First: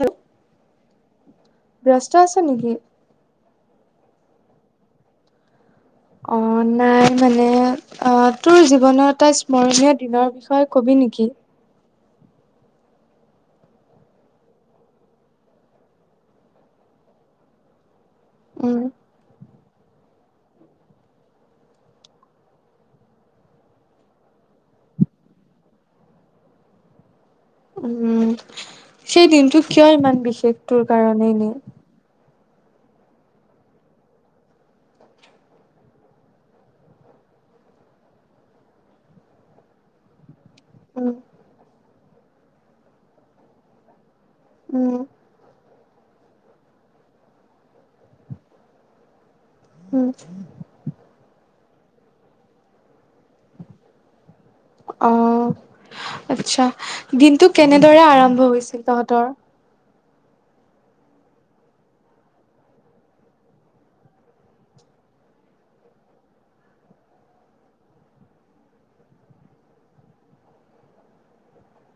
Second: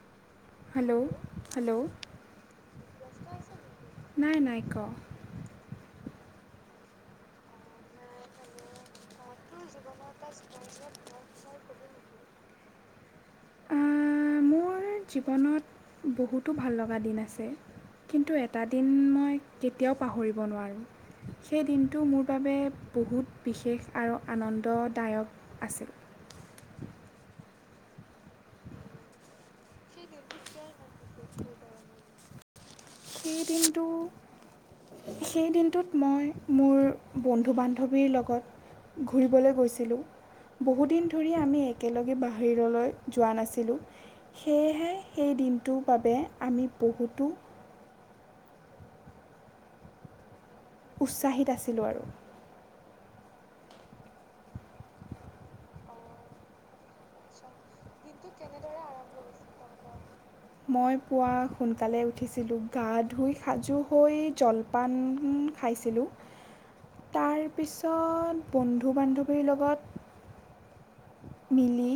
Hello hello hello ভ্ৰষ্ট আছে নেকি নাই নাইক অ' নাই মানে অ' তোৰ জীৱন এ তটা স্মৰণীয় দিনৰ বিষয়ে ক'বি নেকি উম মোৰ জীৱনত বহুতো ভাল লগা দিন আছে কিন্তু এটা উম। দিন মই কেতিয়াও পাহৰিব নোৱাৰোঁ সেই দিনটো মোৰ বাবে বহুত বিশেষ আৰু আনন্দদায়ক আছিল উম, সেই দিনটো কিয় ইমান বিশেষটোৰ কাৰণেই নি সেই দিনটো সেই দিনটোত মই মোৰ বন্ধু বান্ধৱীৰ লগত ঘূৰিবলৈ গৈছিলোঁ বহুদিন উম, ধৰি আমি এক একেলগে বাহিৰলৈ যোৱা নাছিলোঁ উম তটো বাবে আমি বহুতো উম উৎসাহিত আছিলোঁ আৰু অ' আচ্ছা দিনটো কেনে ৰে আৰম্ভ হৈছিল তহঁতৰ মই পুৱা সোনকালে উঠিছিলোঁ গা ধুই সাজু হৈ জলপান খাইছিলোঁ তাৰপিছত বন্ধু বান্ধৱীৰ লগত মিলি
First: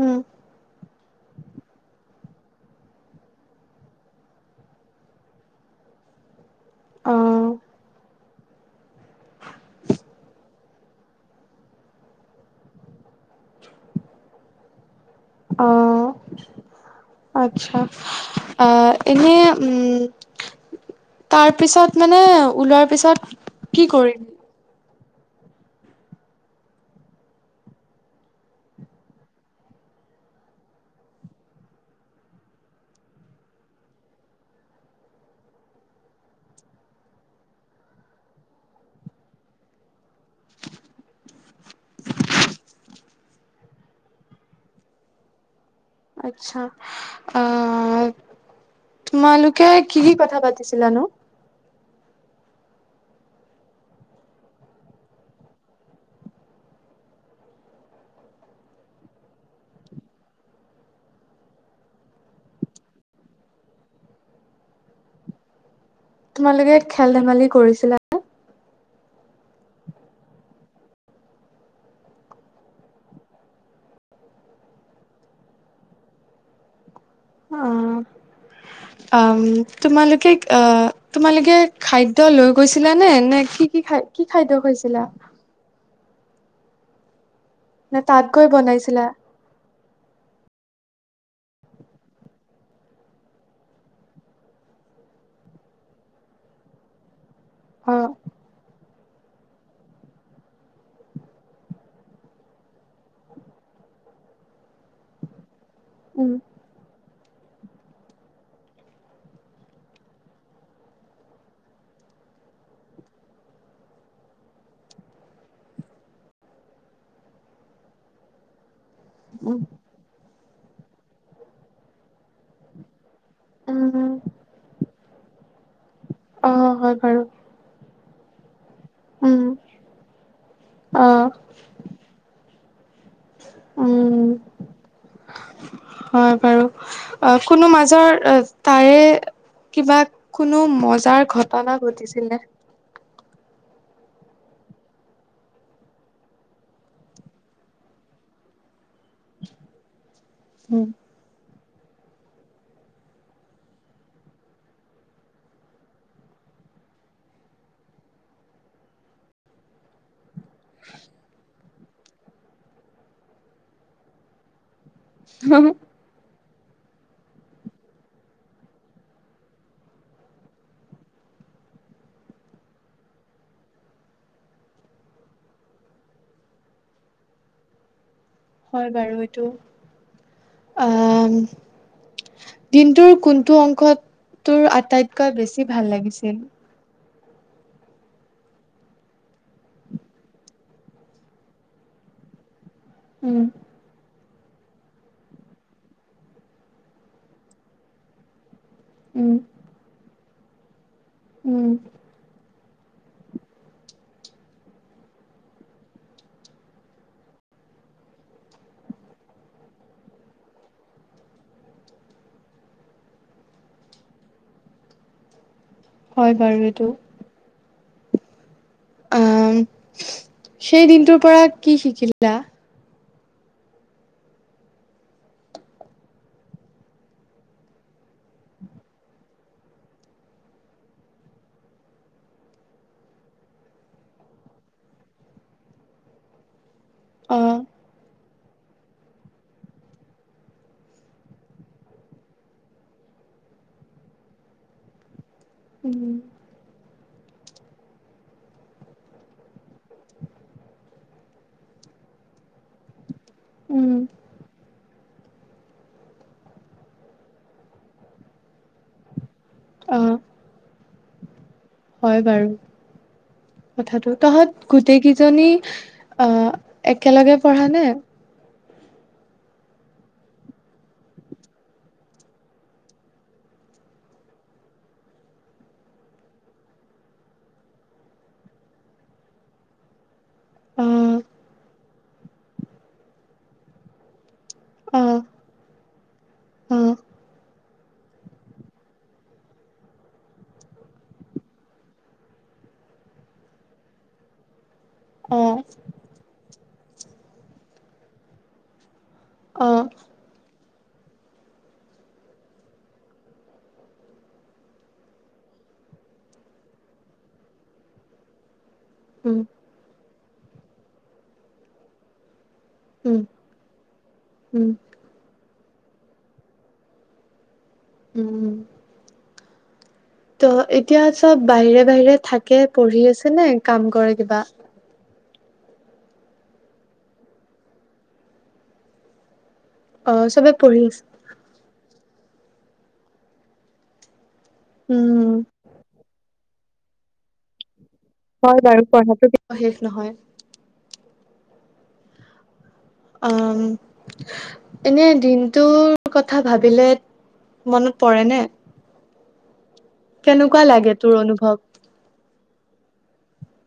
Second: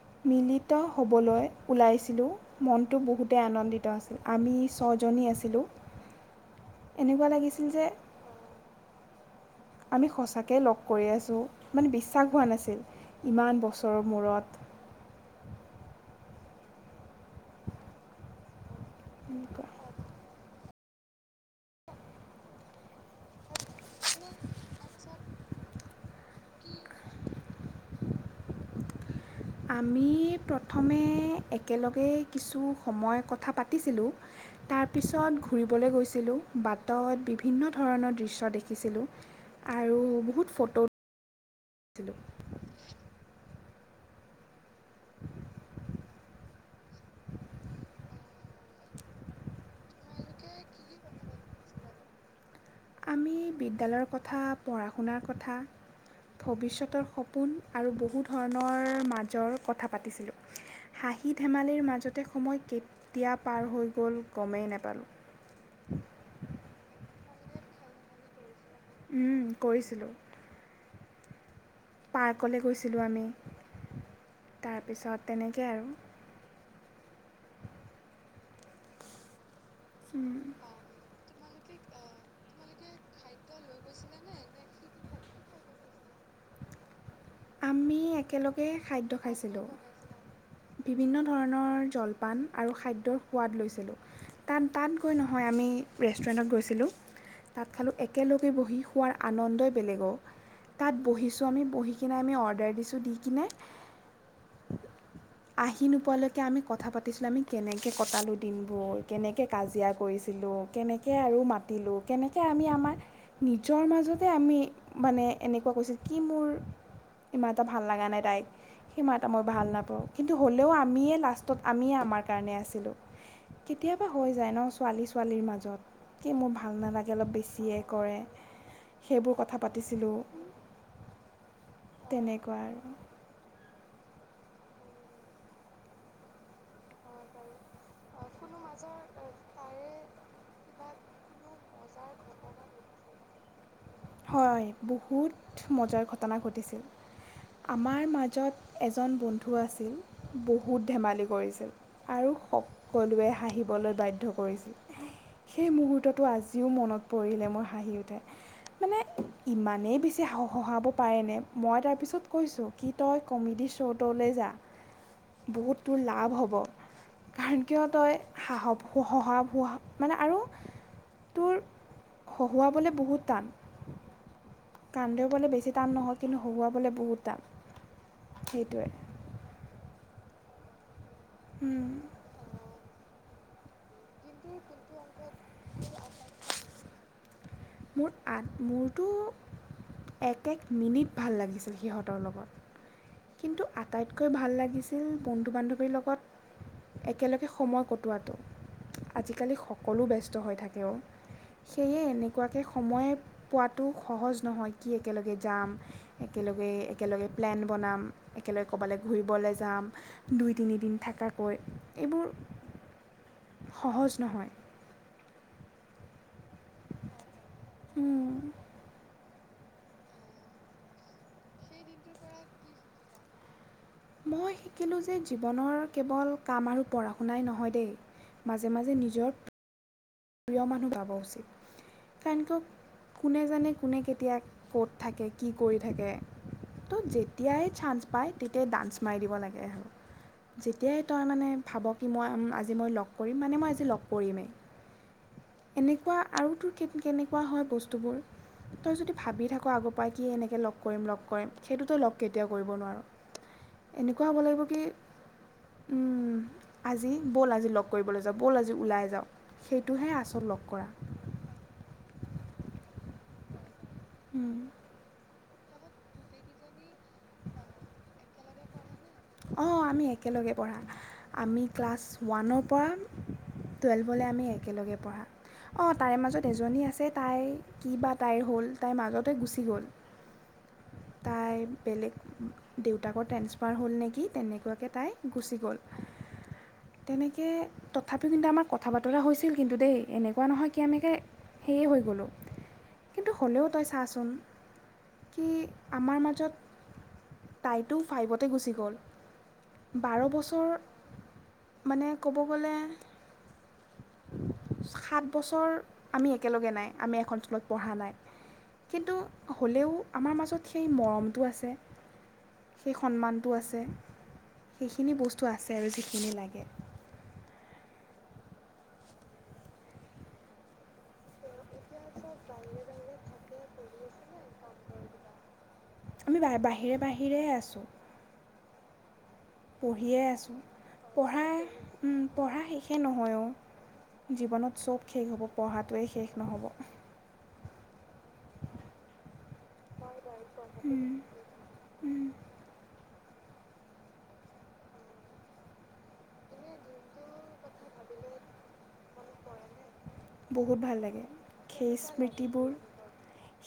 উম, মিলিত হ'বলৈ ওলাইছিলোঁ মনটো বহুতেই আনন্দিত আছিল আমি ছজনী আছিলোঁ এনেকুৱা অ', লাগিছিল যে আমি সঁচাকেই লগ কৰি আছোঁ মানে বিশ্বাস হোৱা নাছিল ইমান বছৰৰ মূৰত অ' আচ্ছা আ এনেই এনেকুৱা তাৰ পিছত মানে ওলোৱাৰ পিছত কি কৰিম আমি প্ৰথমে একেলগে কিছু সময় কথা পাতিছিলোঁ তাৰপিছত ঘূৰিবলৈ গৈছিলোঁ বাটত বিভিন্ন ধৰণৰ দৃশ্য দেখিছিলোঁ আৰু বহুত ফটোোঁ আছা আহ তোমালোকে কি কি কথা পাতিছিলাানো আমি বিদ্যালয়ৰ কথা পঢ়া শুনাৰ কথা ভৱিষ্যতৰ সপোন আৰু বহু ধৰণৰ মাজৰ কথা পাতিছিলোঁ হাঁহি ধেমালিৰ মাজতে সময় কেতিয়া পাৰ হৈ গ'ল গমেই নাপালোঁ তোমালোকে খেল ধেমালি কৰিছিলা উম কৰিছিলোঁ পাৰ্কলৈ গৈছিলোঁ আমি তাৰপিছত তেনেকৈ আৰু উম তোমালোকে তোমালোকে খাদ্য লৈ গৈছিলা নে নে কি, কি খ কি খাদ্য খাইছিলা? নে আমি তাত গৈ একেলগে বনাইছিলা খাদ্য খাইছিলোঁ বিভিন্ন ধৰণৰ জলপান আৰু খাদ্যৰ সোৱাদ লৈছিলোঁ তাত তাত গৈ নহয় আমি ৰেষ্টুৰেণ্টত গৈছিলোঁ তাত অ খালোঁ একেলগে বহি খোৱাৰ আনন্দই বেলেগৰ তাত বহিছোঁ আমি বহি নে আ অ কিনে আহি উম নোপোৱালৈকে আমি কথা পা পাতিছিলোঁ আমি কেনেকৈ কটালোঁ দিনবোৰ কেনেকৈ কাজিয়া কৰিছিলোঁ কেনেকৈ আৰু মাতিলোঁ কেনেকৈ আমি আমাৰ নিজৰ মাজতে আমি মানে এনেকুৱা কৈছিলোঁ কি মোৰ ইমান এটা ভাল লগা নাই তাইক সিমানা এটা মই ভাল নাপাওঁ কিন্তু হ'লেও আমিয়ে লাষ্ট ত'ত আমিয়ে আমাৰ কাৰণে আছিলোঁ। কেতিয়াবা উম হৈ যায় ন ছোৱালী। ছোৱালীৰ মাজত কি অ মোৰ ভাল হয় নালাগে বাৰু অলপ বেছিয়ে। কৰে সেইবোৰ উম কথা পাতিছিলোঁ। অ তেনেকুৱা আৰু উম হয় বাৰু অ কোনো মাজৰ তাৰে কিবা কোনো ম যাৰ ঘটনা ঘটিছিলে। হয় বহুত মজাৰ ঘটনা ঘটিছিল আমাৰ মাজত। এজন বন্ধু আছিল বহুত ধেমালি কৰিছিল। আৰু সকলোৱে হাঁহিবলৈ বাধ্য কৰিছিল সেই মুহূৰ্তটো আজিও মনত পৰিলে মোৰ হাঁহি উঠে। মানে ইমানেই বেছি। সঁহাব পাৰেনে। মই তাৰপিছত কৈছোঁ কি তই কমেডী শ্ব'টোলৈ যা বহুত তোৰ লাভ হ'ব। কাৰণ কিয় তই সাহস সাহহ মানে আৰু তোৰ হহুৱাবলৈ বহুত টান। কান্দবলৈ বেছি টান নহয় কিন্তু হহুৱাবলৈ বহুত টান। সেইটোৱে হয় বাৰু এইটো দিনটোৰ কি টো অংশত তোৰ আটাইতকৈ বেছি ভাল লাগিছিল। মোৰ আ মোৰতো এক এক মিনিট ভাল লাগিছিল সিহঁতৰ লগত উম কিন্তু আটাইতকৈ আকৈ ভাল লাগিছিল বন্ধু বান্ধৱীৰ লগত একেলগে সময় কটোৱাটো। উম, আজিকালি সকলো ব্যস্ত। হৈ থাকেও উম, সেয়ে এনেকুৱাকে সময় পোৱাতো সহজ নহয় কি একেলগে যাম একেলগে একেলগে প্লেন বনাম একেলগে ক'ৰবালৈ ঘূৰিবলৈ যাম দুই তিনিদিন থাকাকে এইবোৰ সহজ নহয় হয় বাৰু এইটো। উম আহ সেই দিনটোৰ পৰা কি শিকিলা? মই শিকিলোঁ যে জীৱনৰ কেৱল কাম আৰু পঢ়া শুনাই নহয় দেই মাজে মাজে নিজৰ প্ৰিয় মানুহ পাব উচিত কাৰণ কিয় কোনে জানে কোনে কেতিয়া ক'ত থাকে কি কৰি থাকে। ত' অ', যেতিয়াই চান্স পায়। তেতিয়াই ডান্স মাৰি দিব লাগে আৰু যেতিয়াই তই মানে ভাব কি মই আজি মই লগ কৰিম মানে মই আজি লগ কৰিমেই। এনেকুৱা উম, আৰু তোৰ। কেনেকুৱা হয় বস্তুবোৰ তই যদি ভাবি থাক আগৰ পৰাই কি এনেকৈ লগ কৰিম লগ কৰিম সেইটোতই লগ কেতিয়াও কৰিব নোৱাৰো। উম, এনেকুৱা হ'ব লাগিব কি উম আজি ব'ল আজি লগ কৰিবলৈ যাও ব'ল আজি ওলাই যাও। সেইটোহে অ', আচত লগ কৰা। হয় বাৰু। কথাটো উম, তহঁত গোটেইকেইজনী অ একেলগে পঢ়া নে। অ, আমি একেলগে পঢ়া আমি ক্লাছ ওৱানৰ পৰা টুৱেলভলৈ আমি একেলগে পঢ়া অ তাইৰ মাজত এজনী আছে তাই কি বা তাইৰ হ'ল তাইৰ মাজতে গুচি গ'ল অ', তাই বেলেগ দেউতাকৰ ট্ৰেন্সফাৰ হ'ল নেকি কি তেনেকুৱাকৈ তাই অ', গুচি গ'ল অ', তেনেকৈ তথাপিও কিন্তু আমাৰ কথা বতৰা হৈছিল কিন্তু দেই এনেকুৱা নহয় কি আমকৈ সেয়ে হৈ গ'লো কিন্তু হ'লেও তই চাচোন কি অ', আমাৰ মাজত তাইতো ফাইভতে গুচি গ'ল অ', বাৰ বছৰ মানে ক'ব গ'লে সাত বছৰ আমি একেলগে নাই আমি এখন স্কুলত পঢ়া নাই কিন্তু উম, হ'লেও। আমাৰ মাজত সেই মৰমটো আছে সেই উম, সন্মানটো আছে। উম, সেইখিনি বস্তু আছে চেলজিখিনি লাগে। উম। ত, এতিয়া চব বাহিৰে বাহিৰে থাকে পঢ়ি আছে নে কাম। কৰে কিবা। আমি বাহিৰে বাহিৰে আছো। পঢ়িয়ে অ', চবে আছোঁ পঢ়ি আছে। পঢ়াই পঢ়া শেষে নহয় অ জীৱনত চব শেষ উম, হ'ব পঢ়াটোৱেই শেষ নহ'ব। হয় বাৰু পঢ়াটো কিয় শেষ নহয়। নহ'ব অ এনে দিনটোৰ কথা ভাবিলে মনত পৰে ন কেনেকুৱা লাগে তোৰ অনুভৱ স। ব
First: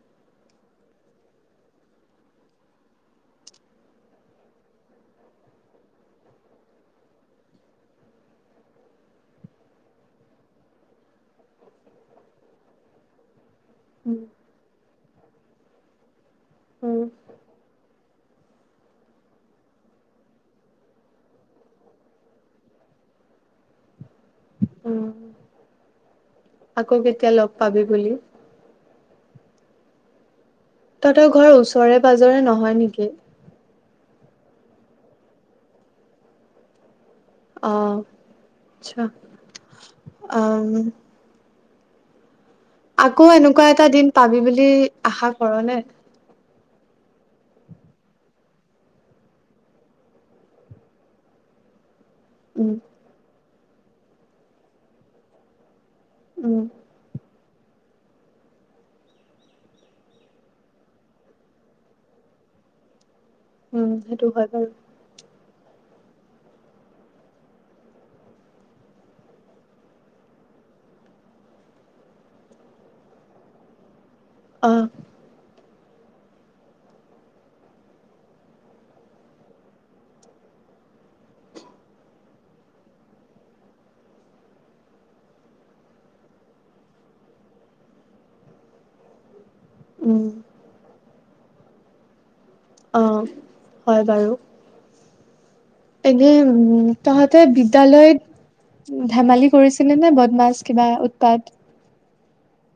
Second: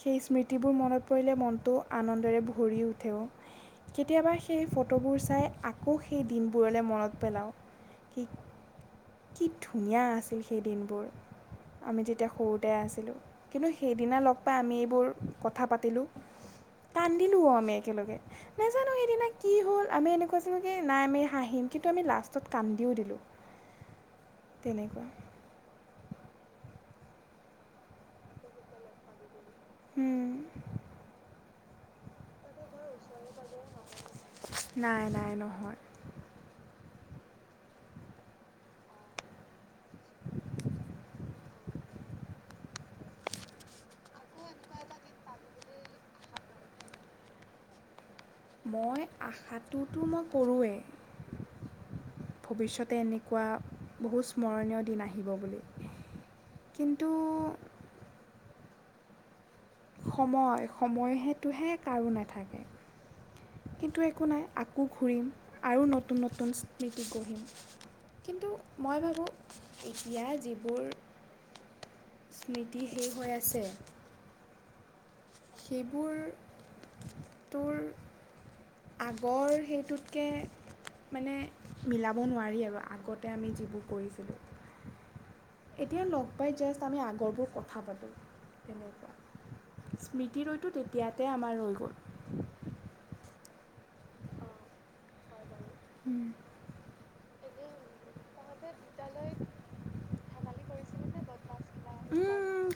সেই স্মৃতিবোৰ মনত পৰিলে মনটো আনন্দৰে ভৰি উঠেও কেতিয়াবা সেই ফটোবোৰ চাই আকৌ সেই দিনবোৰলৈ মনত পেলাওঁ কি ধুনীয়া আছিল সেই দিনবোৰ আমি যেতিয়া সৰুতে আছিলো। কিন্তু সেইদিনা লগ পাই আমি এইবোৰ। কথা পাতিলোঁ। কান্দিলো আমি একেলগে নাজানো সেইদিনা কি হল আমি এনেকুৱা কৈছিলোঁ কি নাই আমি হাঁহিম কিন্তু আমি লাষ্টত কান্দিও দিলোঁ তেনেকুৱা। উম, আকৌ কেতিয়া লগ পাবি বুলি? উম। তহঁতৰ ঘৰৰ ওচৰে পাজৰে নহয় নেকি? নাই নাই নহয়। আহ আচ্ছা আহ। আকৌ এনেকুৱা এটা দিন পাবি বুলি আশা কৰ নে? মই আশাটোতো মই কৰোঁৱেই। উম, ভৱিষ্যতে এনেকুৱা বহু স্মৰণীয় দিন আহিব বুলি। উম, কিন্তু সময় সময় সেতটোহে কাৰো নাথাকে। উম, কিন্তু একো সেইটো নাই হয় বাৰু। আকৌ ঘূৰিম। আৰু নতুন নতুন স্মৃতি গঢ়িম কিন্তু মই ভাবোঁ এতিয়া যিবোৰ স্মৃতি শেষ হৈ আছে। অ। সেইবোৰ তোৰ আগৰ সেইটোতকৈ মানে মিলাব নোৱাৰি আৰু আগতে আমি যিবোৰ কৰিছিলোঁ। এতিয়া লগ পাই জাষ্ট আমি আগৰবোৰ কথা পাতো তেনেকুৱা। উম, স্মৃতি ৰৈটো তেতিয়াতে আমাৰ ৰৈ গ'ল। [unintelligible] অ হয় বাৰু। উম এনেই তহঁত বিদ্যালয়ত ধেমালি কৰিছিলে নে বদমাছ কিবা উৎপাত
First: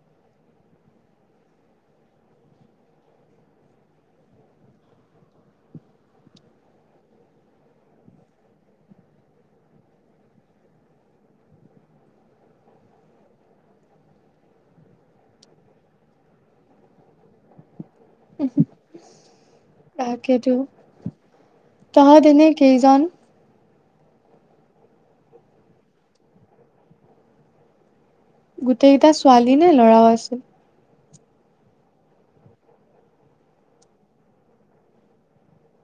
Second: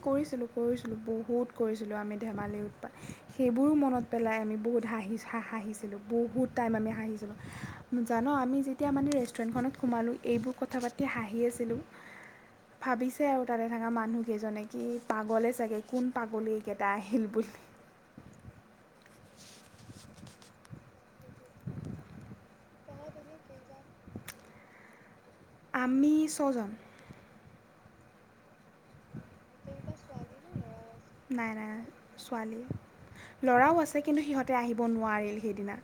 কৰিছিলোঁ, কৰিছিলোঁ, বহুত কৰিছিলোঁ আমি ধেমালি উৎপাত সেইবোৰো মনত পেলাই আমি বহুত হাঁহি হাঁহিছিলোঁ বহুত টাইম আমি হাঁহিছিলোঁ জান আমি যেতিয়া মানে ৰেষ্টুৰেণ্টখনত সোমালোঁ এইবোৰ কথা পাতি হাঁহি আছিলোঁ। ভাবিছে আৰু তাৰে থকা মানুহকেইজনে কি পাগলে চাগে কোন পাগলীকেইটা আহিল বুলি। উম। তাকেইো তহঁত এনেই কেইজন আমি ছজন। গোটেইকেইটা ছোৱালী নে ল'ৰাও আছিল। নাই নাই ছোৱালী, ল'ৰাও আছে কিন্তু সিহঁতে আহিব নোৱাৰিল সেইদিনা।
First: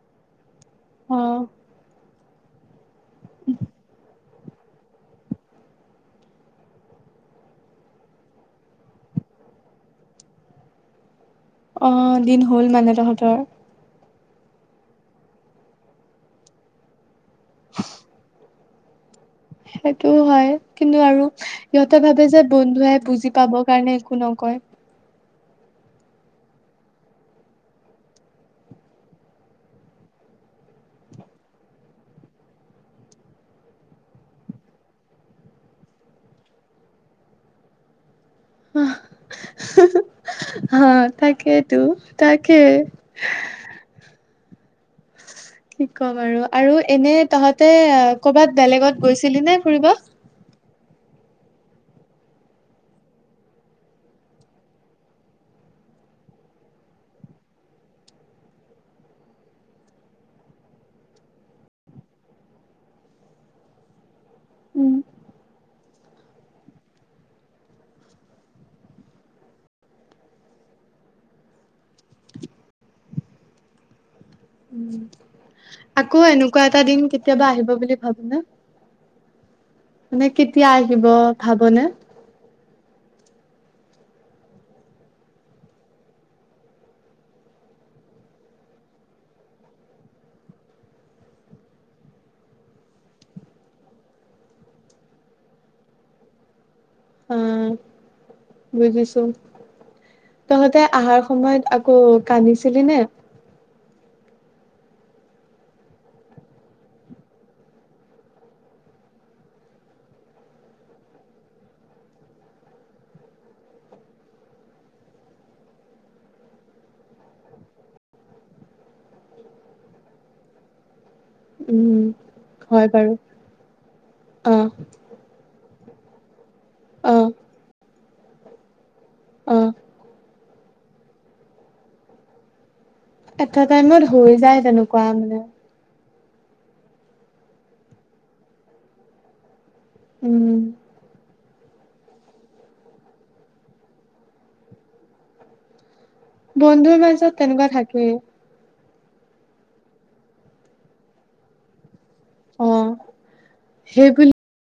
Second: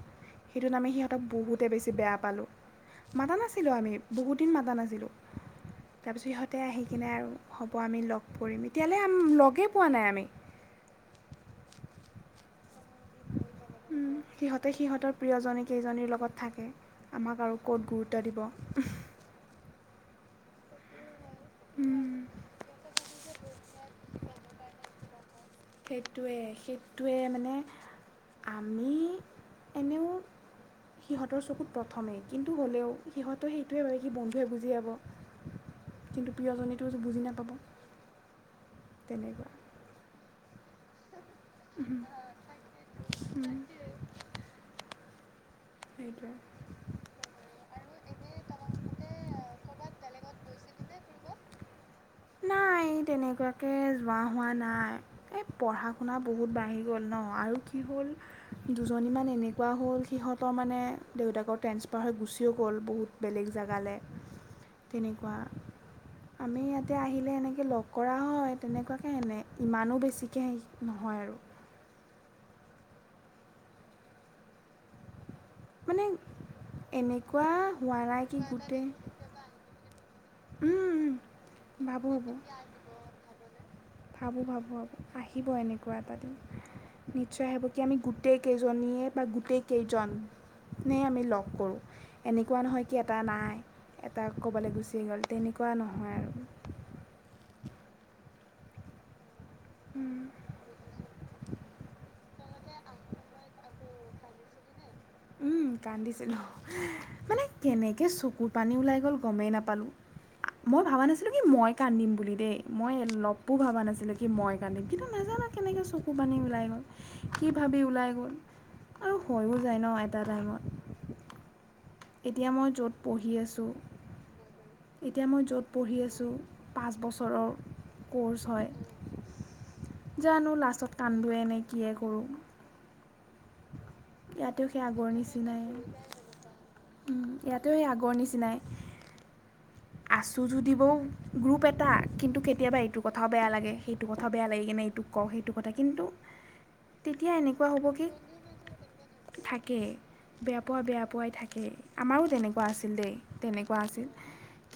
সেটোত আমি সিহঁতক অ'। বহুতে বেছি বেয়া পালোঁ। মাতা নাছিলোঁ আমি বহুত মাতা নাছিলোঁ, তাৰপিছত সিহঁতে আহি কেনে হব আমি লগ কৰিম, তেতিয়াহলে লগেই পোৱা নাই আমি। উম দিন হ'ল মানে তহঁতৰ। সিহঁতে সিহঁতৰ প্ৰিয়জী কেইজনীৰ লগত থাকে। আমাক আৰু ক'ত গুৰুত্ব দিব। উম। সেইটোও হয় কিন্তু আৰু সিহঁতে ভাবে যে বন্ধুৱাই বুজি পাবৰ কাৰণে একো নকয় সেইটোৱে সেইটোৱে মানে আমি এনেও সিহঁতৰ চকুত প্ৰথমেই কিন্তু হ'লেও সিহঁতে সেইটোৱে ভাবে কি বন্ধুৱে বুজি যাব কিন্তু প্ৰিয়জনীতো বুজি নাপাব তেনেকুৱা হ তাকেইতো তাকে কি ক ব সেইটোৱে আৰুু আৰু এনে তহঁতে কৰ'বাত বেলেগত গৈছিলি নে ফুৰিবা নাই তেনেকুৱাকৈ যোৱা হোৱা নাই এই পঢ়া শুনা বহুত বাঢ়ি গ'ল ন আৰু কি হ'ল দুজনীমান এনেকুৱা হ'ল সিহঁতৰ মানে দেউতাকৰ ট্ৰেঞ্চফাৰ হৈ গুচিও গ'ল বহুত বেলেগ জেগালৈ উম তেনেকুৱা আমি ইয়াত তেয়া আহিলে এনেকৈ লগ কৰা হয় তেনেকুৱাকৈ এেনে ইমানো বেছিকৈ হেৰি নহয় আৰু উম মানে আকৌ এনেকুৱা এটা দিন কেতিয়াবা এনেকুৱা আহিব বুলি হোৱা ভাবো নাই কি ন গোটেই মানে কেতিয়া আহিব ভাবনে ভাবোঁ ভাবোঁ ভাবোঁ ভাবোঁ আহিব এনেকুৱা এটা দিন নিশ্চয় হ'িব কি আমি গোটেইকেইজনীয়ে বা গোটেইকেইজনেই আমি লগ কৰোঁ এনেকুৱা নহয় কি এটা নাই এটা ক'বলৈ গুচি গ'ল তেনেকুৱা নহয় আৰু হা বুজিছো তহঁতে আহাৰ সময়ত আকৌ কান্দি ছিলি নে উম কান্দিছিলো মানে কেনেকে চকুৰ পানী ওলাই গ'ল গমেই নাপালো মই ভাবা নাছিলো কি মই কান্দিম বুলি দেই মই অলপো ভাবা নাছিলো কি মই কান্দিম কিন্তু নাজানো কেনেকে চকুৰ পানী ওলাই গ'ল কি ভাবি ওলাই গ'ল আৰু হৈো যায় ন াৰাইমত উম হয় বাৰু অ এতিয়া মই য'ত পঢ়ি আছোঁ পাঁচ অ বছৰৰ কোৰ্চ অ হয়। জানো লাষ্টত কান্দোৱে এনে কিয়ে কৰোঁ। [inaudible] টাইমত হৈ যায় তেনেকুৱা মানে। উ ইয়াতো সেই আগৰ নিচিনাই। আছো উম, যদি বা ও গ্ৰুপ এটা এটা কিন্তু কেতিয়াবা এইটো কথাও বেয়া লাগে, সেইটো কথাও বেয়া লাগে, কিনে এইটোক কওঁ সেইটো কথা কিন্তু বন্ধুৰ মাজত তেনেকুৱা থাকেই। থাকে, বেয়া পোৱা বেয়া পোৱাই থাকে। আমাৰো তেনেকুৱা আছিল অ' দেই তেনেকুৱা আছিল। সেই বুলি